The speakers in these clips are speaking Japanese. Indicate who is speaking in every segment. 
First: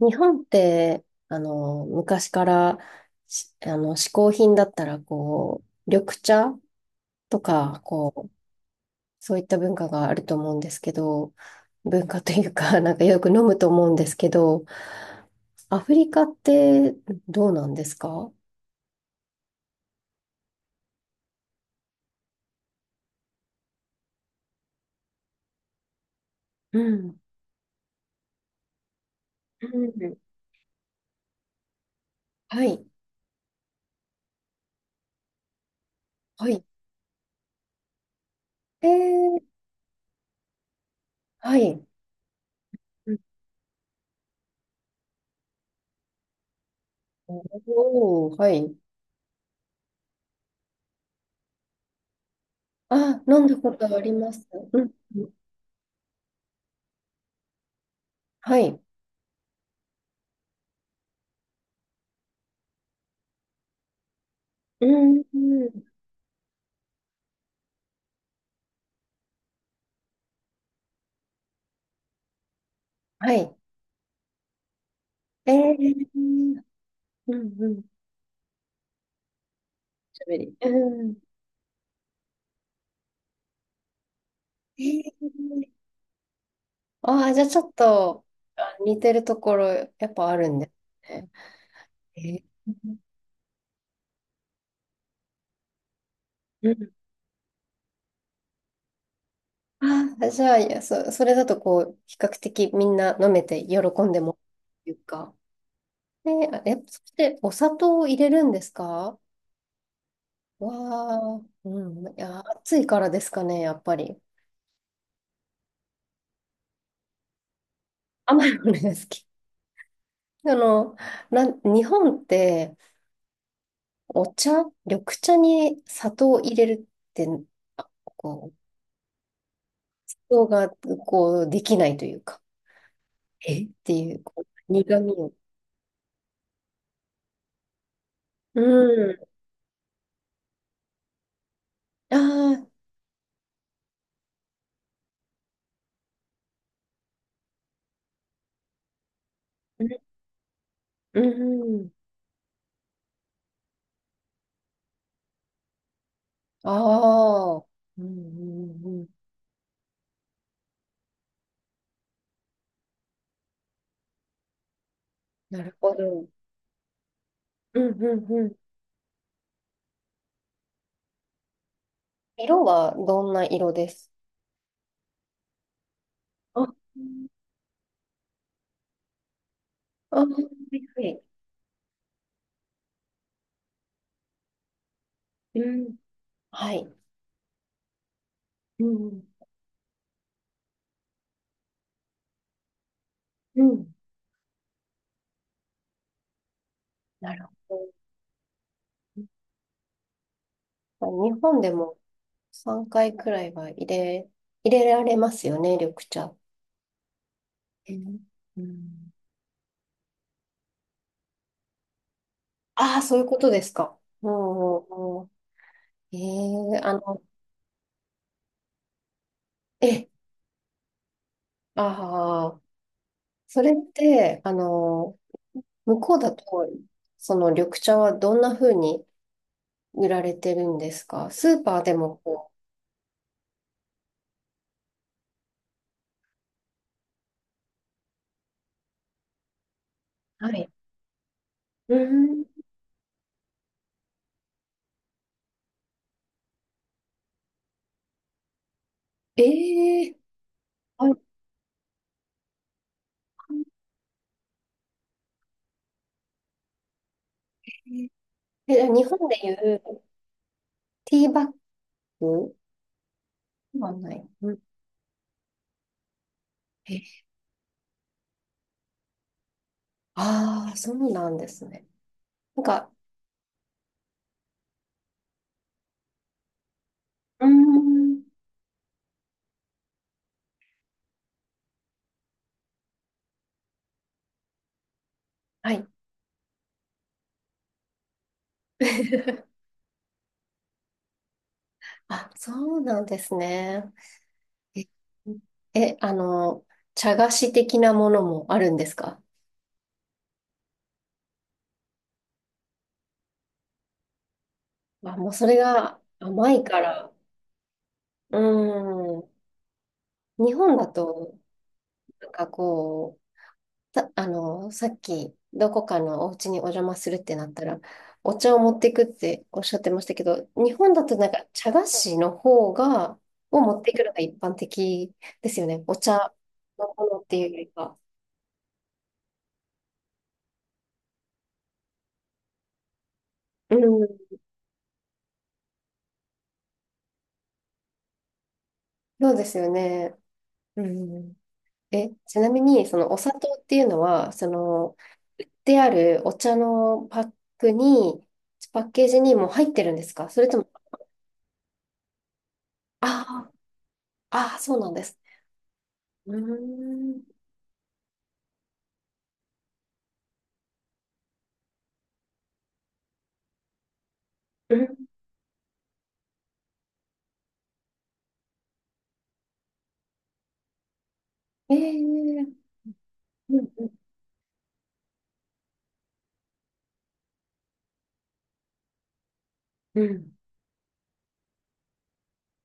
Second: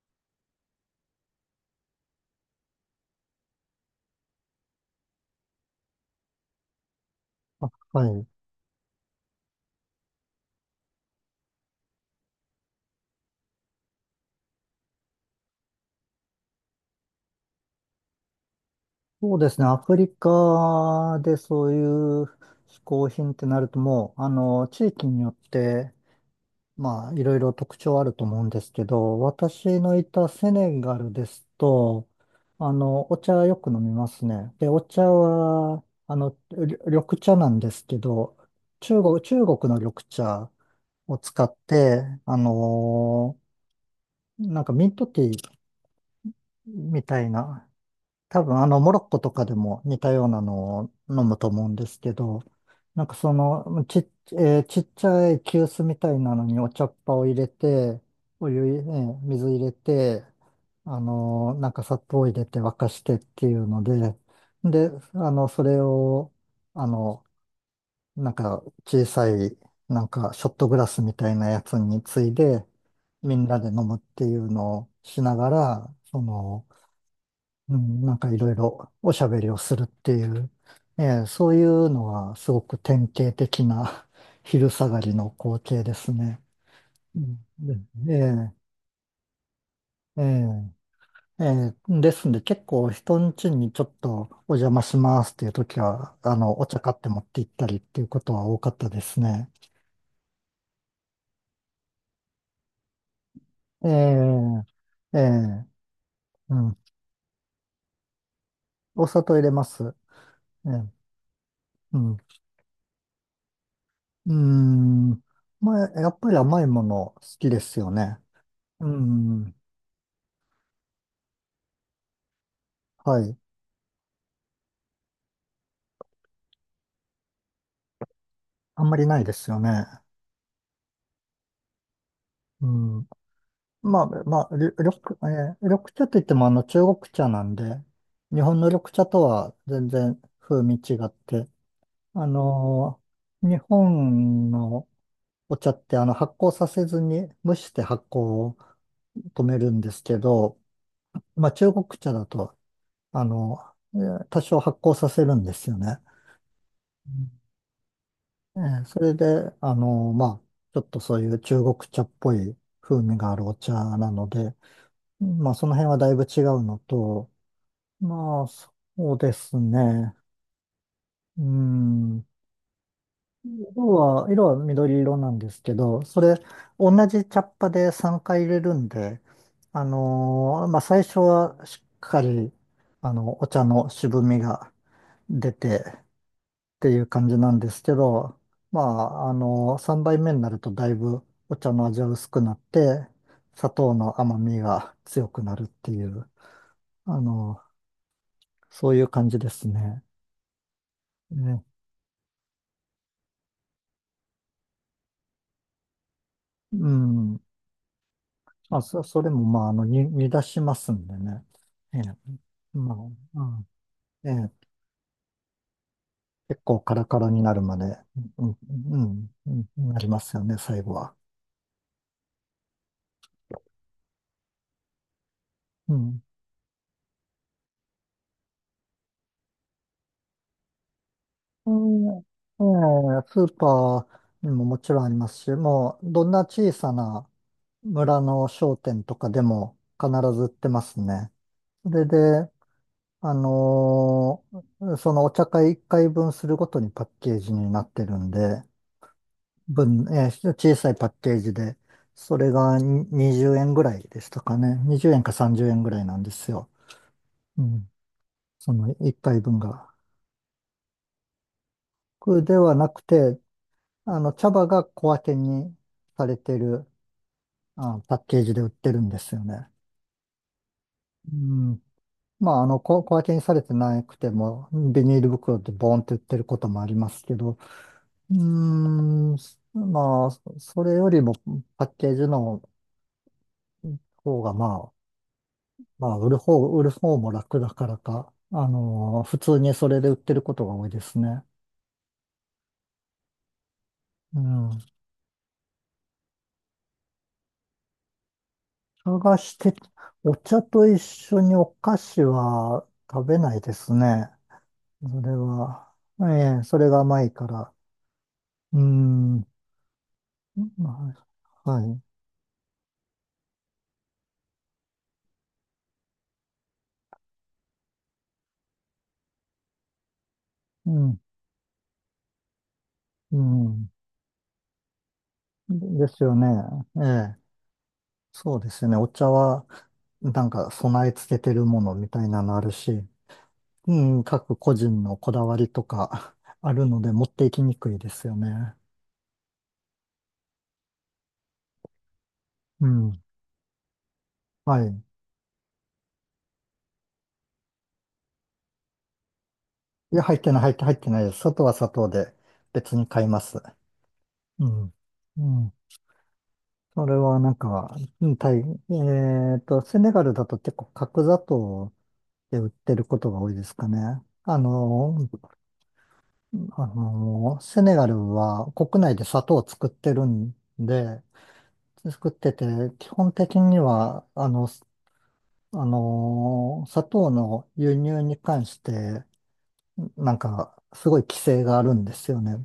Speaker 1: 日本って、昔からし、あの、嗜好品だったら、緑茶と
Speaker 2: あ、
Speaker 1: か、
Speaker 2: はい。
Speaker 1: そういった文化があると思うんですけど、文化というか、なんかよく飲むと思うんですけど、アフリカってどうなんですか？
Speaker 2: そうですね。アフリカでそういう嗜好品ってなるともう、地域によって、
Speaker 1: う
Speaker 2: まあ、
Speaker 1: ん。
Speaker 2: いろいろ特徴あると思うんですけど、
Speaker 1: う
Speaker 2: 私のい
Speaker 1: ん、
Speaker 2: たセネガルですと、
Speaker 1: はい。
Speaker 2: お茶よく飲みますね。で、お茶は、
Speaker 1: はい。
Speaker 2: 緑茶なんですけど、
Speaker 1: えー、
Speaker 2: 中国の緑茶を使っ
Speaker 1: はい。
Speaker 2: て、
Speaker 1: うん。
Speaker 2: なんかミントティーみたいな、
Speaker 1: おー、
Speaker 2: 多
Speaker 1: は
Speaker 2: 分
Speaker 1: い。
Speaker 2: モロッコとかでも似たようなのを飲むと思うんですけど、なんか
Speaker 1: あ、
Speaker 2: そ
Speaker 1: 飲んだこ
Speaker 2: の、
Speaker 1: とあります。
Speaker 2: ち
Speaker 1: う
Speaker 2: っ
Speaker 1: ん。
Speaker 2: ちゃい急須みたいなのにお茶っ葉を入れて、お
Speaker 1: は
Speaker 2: 湯、え
Speaker 1: い。
Speaker 2: ー水入れて、なんか砂糖を入れて沸かしてっていうので、
Speaker 1: う
Speaker 2: で、
Speaker 1: ん。
Speaker 2: それを、あの、なんか小さい、なんかショットグラスみたいなやつについで、
Speaker 1: は
Speaker 2: みん
Speaker 1: い。
Speaker 2: なで飲むっていうのをしなが
Speaker 1: え
Speaker 2: ら、
Speaker 1: ー
Speaker 2: その、
Speaker 1: うんう
Speaker 2: う
Speaker 1: ん。
Speaker 2: ん、なんかいろいろおしゃべりをするってい
Speaker 1: 喋
Speaker 2: う、
Speaker 1: り。
Speaker 2: え
Speaker 1: うん。
Speaker 2: え、そういうのはすごく典型的な 昼
Speaker 1: え
Speaker 2: 下がりの光
Speaker 1: ー、
Speaker 2: 景ですね。う
Speaker 1: ああ、じ
Speaker 2: ん
Speaker 1: ゃあちょっ
Speaker 2: でえ
Speaker 1: と、
Speaker 2: え、
Speaker 1: あ、似てるところやっ
Speaker 2: え
Speaker 1: ぱあるんで
Speaker 2: え、
Speaker 1: すね。
Speaker 2: ええで
Speaker 1: え
Speaker 2: すんで、
Speaker 1: ー
Speaker 2: 結構人ん家にちょっとお邪魔しますっていう時は、お
Speaker 1: う
Speaker 2: 茶
Speaker 1: ん。
Speaker 2: 買って持って行ったりっていうことは多かったですね。
Speaker 1: ああ、じゃあ、いや、それだと比較的みんな飲めて喜
Speaker 2: え
Speaker 1: んでもら
Speaker 2: え、
Speaker 1: えるっていう
Speaker 2: え
Speaker 1: か。
Speaker 2: え、
Speaker 1: ね、
Speaker 2: うん、
Speaker 1: そしてお砂糖を入れるんです
Speaker 2: お
Speaker 1: か？
Speaker 2: 砂糖入れます。ええ、
Speaker 1: わあ、う
Speaker 2: う
Speaker 1: ん。
Speaker 2: ん、
Speaker 1: い
Speaker 2: う
Speaker 1: や、暑いからですかね、やっぱり。
Speaker 2: ーん、まあ、やっぱり甘いもの好きですよね。
Speaker 1: 甘いものが
Speaker 2: う
Speaker 1: 好き。
Speaker 2: ん。
Speaker 1: あの、日本って、
Speaker 2: はい。
Speaker 1: お茶、緑茶に砂糖を入れるって、あ、
Speaker 2: あんまりないですよね。
Speaker 1: 想が、できないというか、
Speaker 2: うん。
Speaker 1: って
Speaker 2: まあ、
Speaker 1: いう、
Speaker 2: まあ、り緑、
Speaker 1: 苦味
Speaker 2: え
Speaker 1: を。
Speaker 2: ー緑茶といってもあの中国茶なんで、日本
Speaker 1: う
Speaker 2: の緑茶
Speaker 1: ん。
Speaker 2: とは全然風味違って、
Speaker 1: あ
Speaker 2: あ
Speaker 1: あ、
Speaker 2: の日本のお茶って発酵させずに蒸して発酵を止めるん
Speaker 1: うん。
Speaker 2: ですけど、
Speaker 1: う
Speaker 2: まあ中国
Speaker 1: ん。
Speaker 2: 茶だと、あの、多少発酵させるんですよね。うん、
Speaker 1: ああ、うん、うん、
Speaker 2: そ
Speaker 1: うん。
Speaker 2: れで、まあ、ちょっとそういう中国茶っぽい風味があるお茶なので、まあ、
Speaker 1: な
Speaker 2: その
Speaker 1: る
Speaker 2: 辺
Speaker 1: ほ
Speaker 2: はだいぶ
Speaker 1: ど。
Speaker 2: 違うのと、
Speaker 1: うん、うん、
Speaker 2: ま
Speaker 1: う
Speaker 2: あ、
Speaker 1: ん。
Speaker 2: そうですね。うん。
Speaker 1: 色はどんな色です
Speaker 2: 色は緑色なんですけど、それ、
Speaker 1: あ、あ、
Speaker 2: 同じ茶っ葉で3回入れるんで、
Speaker 1: は
Speaker 2: まあ、
Speaker 1: い
Speaker 2: 最
Speaker 1: は
Speaker 2: 初
Speaker 1: い。
Speaker 2: はしっかり、お茶の渋みが出
Speaker 1: う
Speaker 2: て
Speaker 1: ん。
Speaker 2: っ
Speaker 1: は
Speaker 2: て
Speaker 1: い。
Speaker 2: いう感じなんですけど、ま
Speaker 1: うん。
Speaker 2: あ、3杯目になるとだいぶお茶の味は薄くなって、
Speaker 1: う
Speaker 2: 砂糖
Speaker 1: ん。
Speaker 2: の甘みが強くなるっていう、あ
Speaker 1: なる
Speaker 2: の
Speaker 1: ほ
Speaker 2: そういう感じですね。
Speaker 1: ど。日本
Speaker 2: ね、
Speaker 1: でも3回くらいは入れられますよね、緑茶。
Speaker 2: うん。
Speaker 1: えーう
Speaker 2: まあ、
Speaker 1: ん。
Speaker 2: それも、まあ、煮出しますんでね。ええ、ま
Speaker 1: ああ、そういうこ
Speaker 2: あ、う
Speaker 1: とで
Speaker 2: ん、
Speaker 1: すか。
Speaker 2: ええ、
Speaker 1: うん。う
Speaker 2: 結
Speaker 1: ん、え
Speaker 2: 構
Speaker 1: え、
Speaker 2: カ
Speaker 1: あ
Speaker 2: ラカ
Speaker 1: の、
Speaker 2: ラになるまで、うん、うん、うん、うんなり
Speaker 1: え、
Speaker 2: ますよね、最後は。
Speaker 1: ああ、それって、あの、
Speaker 2: う
Speaker 1: 向こう
Speaker 2: ん。
Speaker 1: だと、その緑茶はどんな風に売られてるんですか？スー
Speaker 2: う
Speaker 1: パーで
Speaker 2: ん、
Speaker 1: も。
Speaker 2: ええ、スーパーにももちろんありますし、もう、どんな小さな村の商店とかでも必ず売っ
Speaker 1: は
Speaker 2: て
Speaker 1: い。
Speaker 2: ますね。そ
Speaker 1: う
Speaker 2: れ
Speaker 1: ん。
Speaker 2: で、そのお茶会1回分するごとにパッケージになってるんで、
Speaker 1: え
Speaker 2: 分、
Speaker 1: え、
Speaker 2: えー小さいパ
Speaker 1: あ
Speaker 2: ッケージで、それが20円ぐらいでしたかね。20円か30円ぐらいなんですよ。うん。そ
Speaker 1: じゃあ
Speaker 2: の
Speaker 1: 日
Speaker 2: 1
Speaker 1: 本で
Speaker 2: 回
Speaker 1: い
Speaker 2: 分が。
Speaker 1: うティーバッ
Speaker 2: 僕
Speaker 1: グ
Speaker 2: ではなくて、
Speaker 1: はない。
Speaker 2: 茶
Speaker 1: うん。
Speaker 2: 葉が小分けにされてる、
Speaker 1: え、
Speaker 2: あ、パッケージで売ってるんですよね。
Speaker 1: ああ、そうな
Speaker 2: う
Speaker 1: んです
Speaker 2: ん。
Speaker 1: ね。
Speaker 2: まあ、
Speaker 1: なんか、
Speaker 2: 小分けにされてなくても、ビニール袋でボーンって売ってることもありますけ
Speaker 1: うー
Speaker 2: ど、
Speaker 1: ん。
Speaker 2: うーん、まあ、それよりもパッケージの方が、まあ、
Speaker 1: はい。
Speaker 2: まあ、売る方も楽だからか、普通 にそれで売ってることが多いですね。
Speaker 1: あ、そうなんですね。
Speaker 2: うん。
Speaker 1: え、あの、茶菓子的なものもあるんですか？
Speaker 2: 探して、お茶と一緒にお菓子は食べないですね。
Speaker 1: あ、
Speaker 2: それ
Speaker 1: もうそれ
Speaker 2: は、
Speaker 1: が甘
Speaker 2: ええ、
Speaker 1: い
Speaker 2: そ
Speaker 1: か
Speaker 2: れが
Speaker 1: ら。
Speaker 2: 甘いから。
Speaker 1: うー
Speaker 2: うー
Speaker 1: ん。
Speaker 2: ん、
Speaker 1: 日本だ
Speaker 2: ま
Speaker 1: と、
Speaker 2: あ、はい。
Speaker 1: なんかこう、あの、さっき、どこかのお家にお邪魔するってなったら、お茶を持っていくっておっしゃってましたけど、日
Speaker 2: う
Speaker 1: 本だと
Speaker 2: ん、
Speaker 1: なんか茶菓子の方が、
Speaker 2: う
Speaker 1: を持っ
Speaker 2: ん。
Speaker 1: ていくのが一般的ですよね。お
Speaker 2: です
Speaker 1: 茶
Speaker 2: よね。
Speaker 1: の
Speaker 2: え
Speaker 1: ものって
Speaker 2: え。
Speaker 1: いうよりか。
Speaker 2: そうですね。お茶は、なんか備え付けてるものみたいなのあるし、
Speaker 1: う
Speaker 2: う
Speaker 1: ん、
Speaker 2: ん、各個人のこだわりとか あるので持っていきにくいですよね。
Speaker 1: そうですよね。うん。え、ちなみ
Speaker 2: う
Speaker 1: に、そのお
Speaker 2: ん。
Speaker 1: 砂糖っていうのは、そ
Speaker 2: は
Speaker 1: の、
Speaker 2: い。
Speaker 1: であるお茶のパックに、パッケージにもう入ってるんです
Speaker 2: いや、
Speaker 1: か？それとも、
Speaker 2: 入ってないです。砂糖は砂糖で別に買いま
Speaker 1: あ
Speaker 2: す。
Speaker 1: あ、ああ、
Speaker 2: う
Speaker 1: そうなん
Speaker 2: ん。
Speaker 1: です。
Speaker 2: うん。
Speaker 1: うー
Speaker 2: それ
Speaker 1: ん。
Speaker 2: はなんか、うん、タイ、えっと、セネガルだと結構角砂糖で売ってることが多いですかね。
Speaker 1: うん。
Speaker 2: セネガルは国内で砂糖を
Speaker 1: え
Speaker 2: 作っ
Speaker 1: ー、
Speaker 2: てて、基本的
Speaker 1: うん
Speaker 2: には、あの、すあのー砂糖の輸入に関して、
Speaker 1: うんう
Speaker 2: な
Speaker 1: ん。
Speaker 2: んか、すごい規制があるんですよね。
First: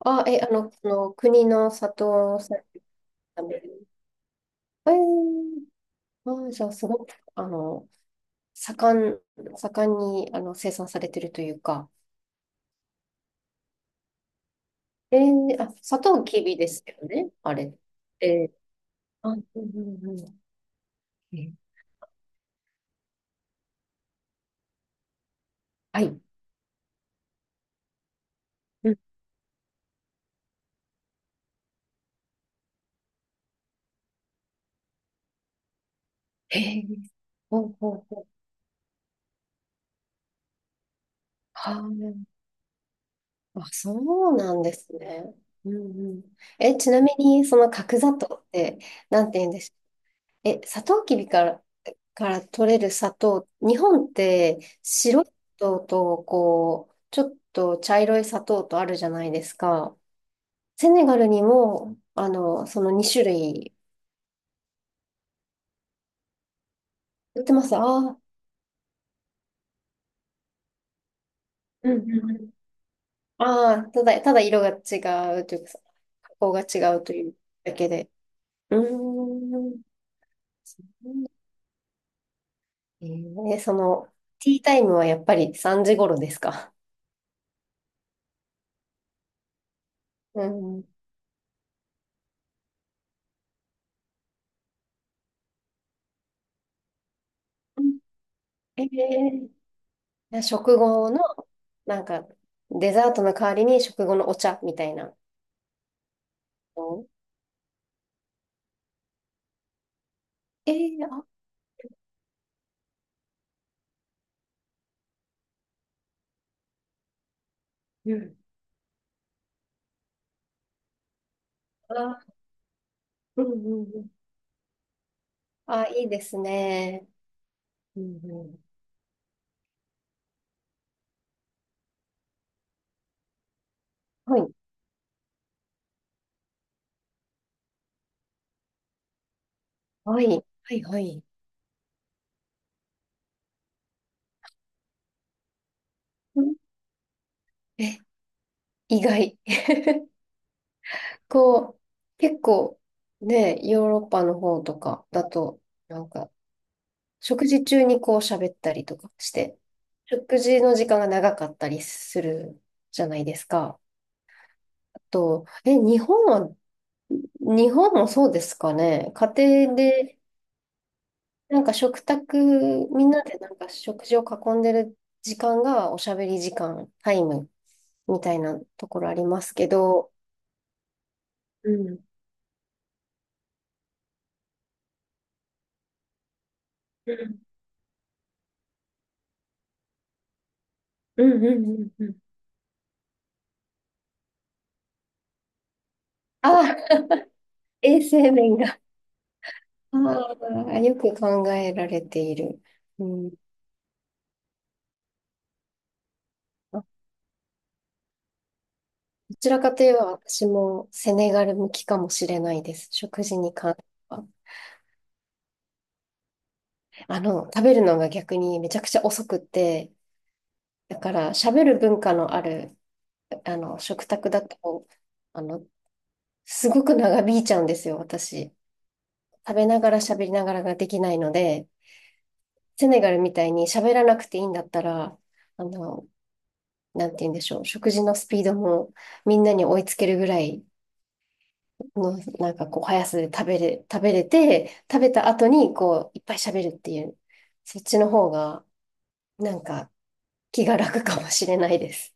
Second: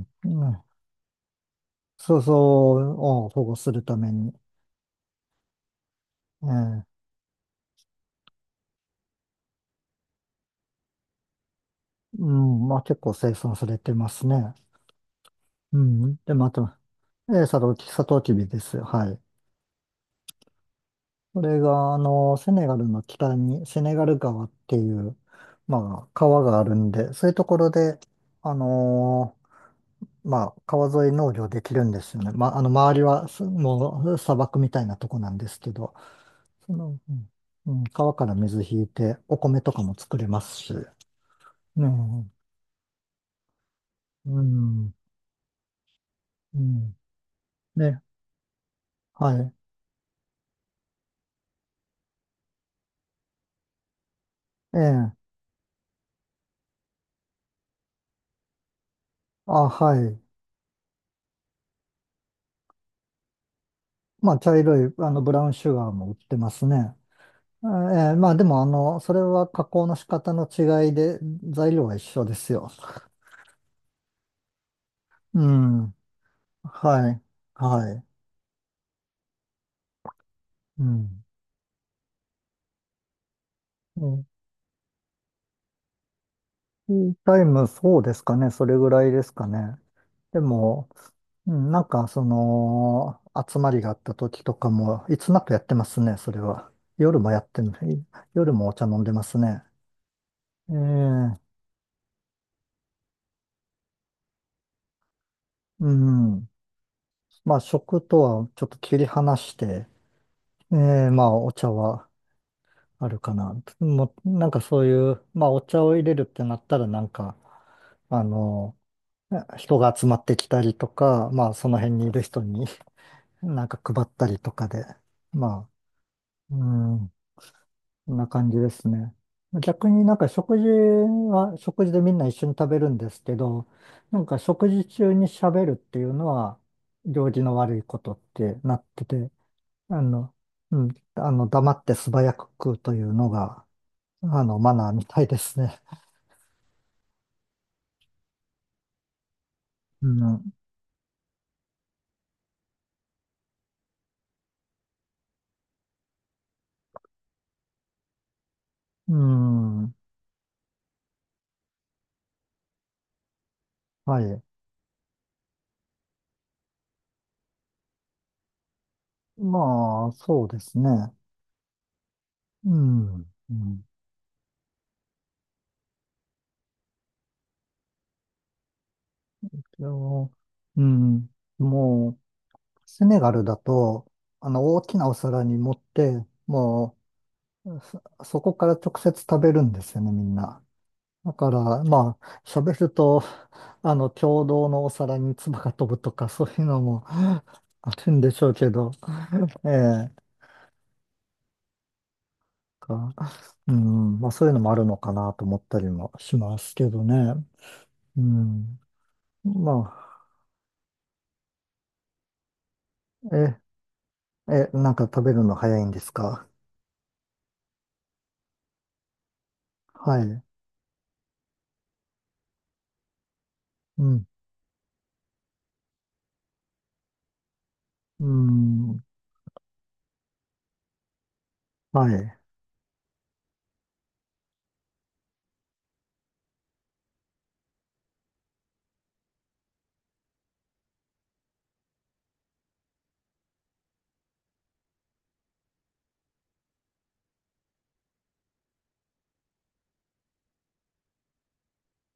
Speaker 1: あ、
Speaker 2: う
Speaker 1: え、あ
Speaker 2: ん、
Speaker 1: の、その国の砂
Speaker 2: そうそ
Speaker 1: 糖さん
Speaker 2: うを保
Speaker 1: み
Speaker 2: 護
Speaker 1: たい
Speaker 2: す
Speaker 1: な。
Speaker 2: るために。
Speaker 1: えー、あ、じゃあ、
Speaker 2: え
Speaker 1: す
Speaker 2: え、
Speaker 1: ごく、あの、盛ん、盛んに、あの、生産されてるというか、
Speaker 2: うん、まあ結構生産されてますね。
Speaker 1: あ、
Speaker 2: う
Speaker 1: サト
Speaker 2: ん。
Speaker 1: ウ
Speaker 2: で、
Speaker 1: キ
Speaker 2: ま
Speaker 1: ビで
Speaker 2: た、
Speaker 1: すよね、
Speaker 2: ええ、
Speaker 1: あれ。
Speaker 2: サトウ
Speaker 1: え
Speaker 2: キビ
Speaker 1: ー、
Speaker 2: です。はい。
Speaker 1: あ、うんうんうん。え
Speaker 2: こ
Speaker 1: ー
Speaker 2: れが、セネガルの北に、セネガル川っていう、
Speaker 1: は
Speaker 2: まあ、
Speaker 1: い。
Speaker 2: 川があるんで、そういうところで、あ
Speaker 1: うん。
Speaker 2: のまあ、川沿い農業できるんですよね。まあ、周りは、もう、砂漠みたいなとこなんですけど、
Speaker 1: へ
Speaker 2: そ
Speaker 1: え、
Speaker 2: の、うん、
Speaker 1: ほ
Speaker 2: う
Speaker 1: う
Speaker 2: ん、
Speaker 1: ほう
Speaker 2: 川
Speaker 1: ほ
Speaker 2: か
Speaker 1: う。
Speaker 2: ら水引いて、お米とかも作れますし、
Speaker 1: は
Speaker 2: うん、
Speaker 1: あ、あ、そう
Speaker 2: う
Speaker 1: なんです
Speaker 2: ん、
Speaker 1: ね。うんうん。
Speaker 2: う
Speaker 1: え、ち
Speaker 2: ん、
Speaker 1: なみに、その角
Speaker 2: ね、
Speaker 1: 砂糖って、なん
Speaker 2: は
Speaker 1: て言う
Speaker 2: い、
Speaker 1: んでしょう。え、サトウキビから、から取れる砂糖、日本って
Speaker 2: ええ、
Speaker 1: 白い砂糖と、こう、ちょっと茶色い砂糖とあるじゃないです
Speaker 2: あ、は
Speaker 1: か。
Speaker 2: い。
Speaker 1: セネガルにも、あの、その2種類
Speaker 2: まあ、茶色い、ブラウンシュガーも売ってますね。
Speaker 1: 売ってますあ
Speaker 2: ええ、
Speaker 1: あ、
Speaker 2: まあ、でも、それは加工の仕方の違いで、材料
Speaker 1: う
Speaker 2: は一
Speaker 1: んう
Speaker 2: 緒
Speaker 1: ん
Speaker 2: で
Speaker 1: うん。
Speaker 2: すよ。
Speaker 1: ああ、ただ色が違
Speaker 2: う
Speaker 1: うというかさ、
Speaker 2: ん、
Speaker 1: 加工が違う
Speaker 2: は
Speaker 1: と
Speaker 2: い、
Speaker 1: いうだけ
Speaker 2: はい、
Speaker 1: で。うーん。
Speaker 2: うん。
Speaker 1: えその、ティータイムはやっぱり3時頃ですか？
Speaker 2: ティータイム、そうですかね。それぐらいですかね。で
Speaker 1: うん。
Speaker 2: も、うん、なんか、その、集まりがあった時とかも、いつなくやってますね、それは。夜もやってんの、夜もお
Speaker 1: え
Speaker 2: 茶飲んでますね。
Speaker 1: ー、
Speaker 2: え
Speaker 1: 食後の、
Speaker 2: え、
Speaker 1: なんか、デザートの代わりに食後のお茶みたいな
Speaker 2: うん。
Speaker 1: の。
Speaker 2: まあ、食とはちょっと切り離して、ええ、ま
Speaker 1: あ、
Speaker 2: あ、お茶はあるかな。もう、なんかそういう、まあ、お茶を入れるってなったら、なんか、
Speaker 1: う
Speaker 2: あ
Speaker 1: ん。
Speaker 2: の、人が集まってきたりとか、まあ、その辺にいる
Speaker 1: あ、
Speaker 2: 人に
Speaker 1: うんう
Speaker 2: なんか
Speaker 1: んう
Speaker 2: 配っ
Speaker 1: ん。
Speaker 2: たりとかで。ま
Speaker 1: あ、いいです
Speaker 2: あ、う
Speaker 1: ね。
Speaker 2: ん、
Speaker 1: う
Speaker 2: こん
Speaker 1: ん
Speaker 2: な
Speaker 1: う
Speaker 2: 感じ
Speaker 1: ん。
Speaker 2: ですね。逆になんか食事は、食事でみんな一緒に食べるんですけど、なん
Speaker 1: は
Speaker 2: か
Speaker 1: い。
Speaker 2: 食事中に喋るっていうのは、行儀の悪いことってなってて、あ
Speaker 1: はい。
Speaker 2: の、
Speaker 1: は
Speaker 2: う
Speaker 1: い
Speaker 2: ん、
Speaker 1: はい。
Speaker 2: 黙って素早く食うというのが、マナーみたいですね。
Speaker 1: うん。え、意外。こう、結構ね、ヨーロッパの方とかだと、なんか、食事中にこう喋ったりとか
Speaker 2: う
Speaker 1: して、
Speaker 2: ん、うん、
Speaker 1: 食事の時間が長かったりするじゃないですか。
Speaker 2: はい。
Speaker 1: あと、え、日本は、日本もそうですかね。家庭
Speaker 2: まあ、
Speaker 1: で、
Speaker 2: そうですね。
Speaker 1: なんか食卓、
Speaker 2: う
Speaker 1: みんな
Speaker 2: ん、
Speaker 1: でな
Speaker 2: う
Speaker 1: んか
Speaker 2: ん、
Speaker 1: 食事を囲んでる時間がおしゃべり時間、タイムみたいなところありますけ
Speaker 2: で
Speaker 1: ど、
Speaker 2: も、うん、
Speaker 1: うん。
Speaker 2: もう、セネガルだと、大きなお皿に盛って、も
Speaker 1: うん
Speaker 2: う、そこから直接食べるんですよね、みんな。
Speaker 1: う
Speaker 2: だ
Speaker 1: ん
Speaker 2: か
Speaker 1: うんう
Speaker 2: ら、
Speaker 1: んう
Speaker 2: ま
Speaker 1: ん。
Speaker 2: あ、喋ると、共同のお皿に唾が飛ぶとか、そうい
Speaker 1: あ
Speaker 2: う
Speaker 1: あ、
Speaker 2: のも あ
Speaker 1: 衛
Speaker 2: るんで
Speaker 1: 生
Speaker 2: しょう
Speaker 1: 面
Speaker 2: け
Speaker 1: が、
Speaker 2: ど、ええ、
Speaker 1: ああ、よく考えられている。う
Speaker 2: か、
Speaker 1: ん。
Speaker 2: うん、まあ、そういうのもあるのかなと思ったりもします
Speaker 1: あ、
Speaker 2: けどね。うん。
Speaker 1: どちらかといえば
Speaker 2: ま
Speaker 1: 私もセネガル向きかもしれないです。食
Speaker 2: あ、
Speaker 1: 事に関しては。
Speaker 2: なんか食べるの早いんですか？
Speaker 1: あの、食べるのが逆にめちゃくちゃ遅くって、
Speaker 2: はい。
Speaker 1: だから喋る文化のある、あの、
Speaker 2: う
Speaker 1: 食
Speaker 2: ん、
Speaker 1: 卓だと、あの、すごく長引いちゃうんですよ、
Speaker 2: う
Speaker 1: 私。
Speaker 2: ん、
Speaker 1: 食べながら喋りながらができないので、
Speaker 2: はい。
Speaker 1: セネガルみたいに喋らなくていいんだったら、あの、なんて言うんでしょう、食事のスピードもみんなに追いつけるぐらい、の、なんかこう、速さで食べれて、食べた後に、こう、いっぱい喋るっていう、そっちの方が、なんか、気が楽かもしれないです。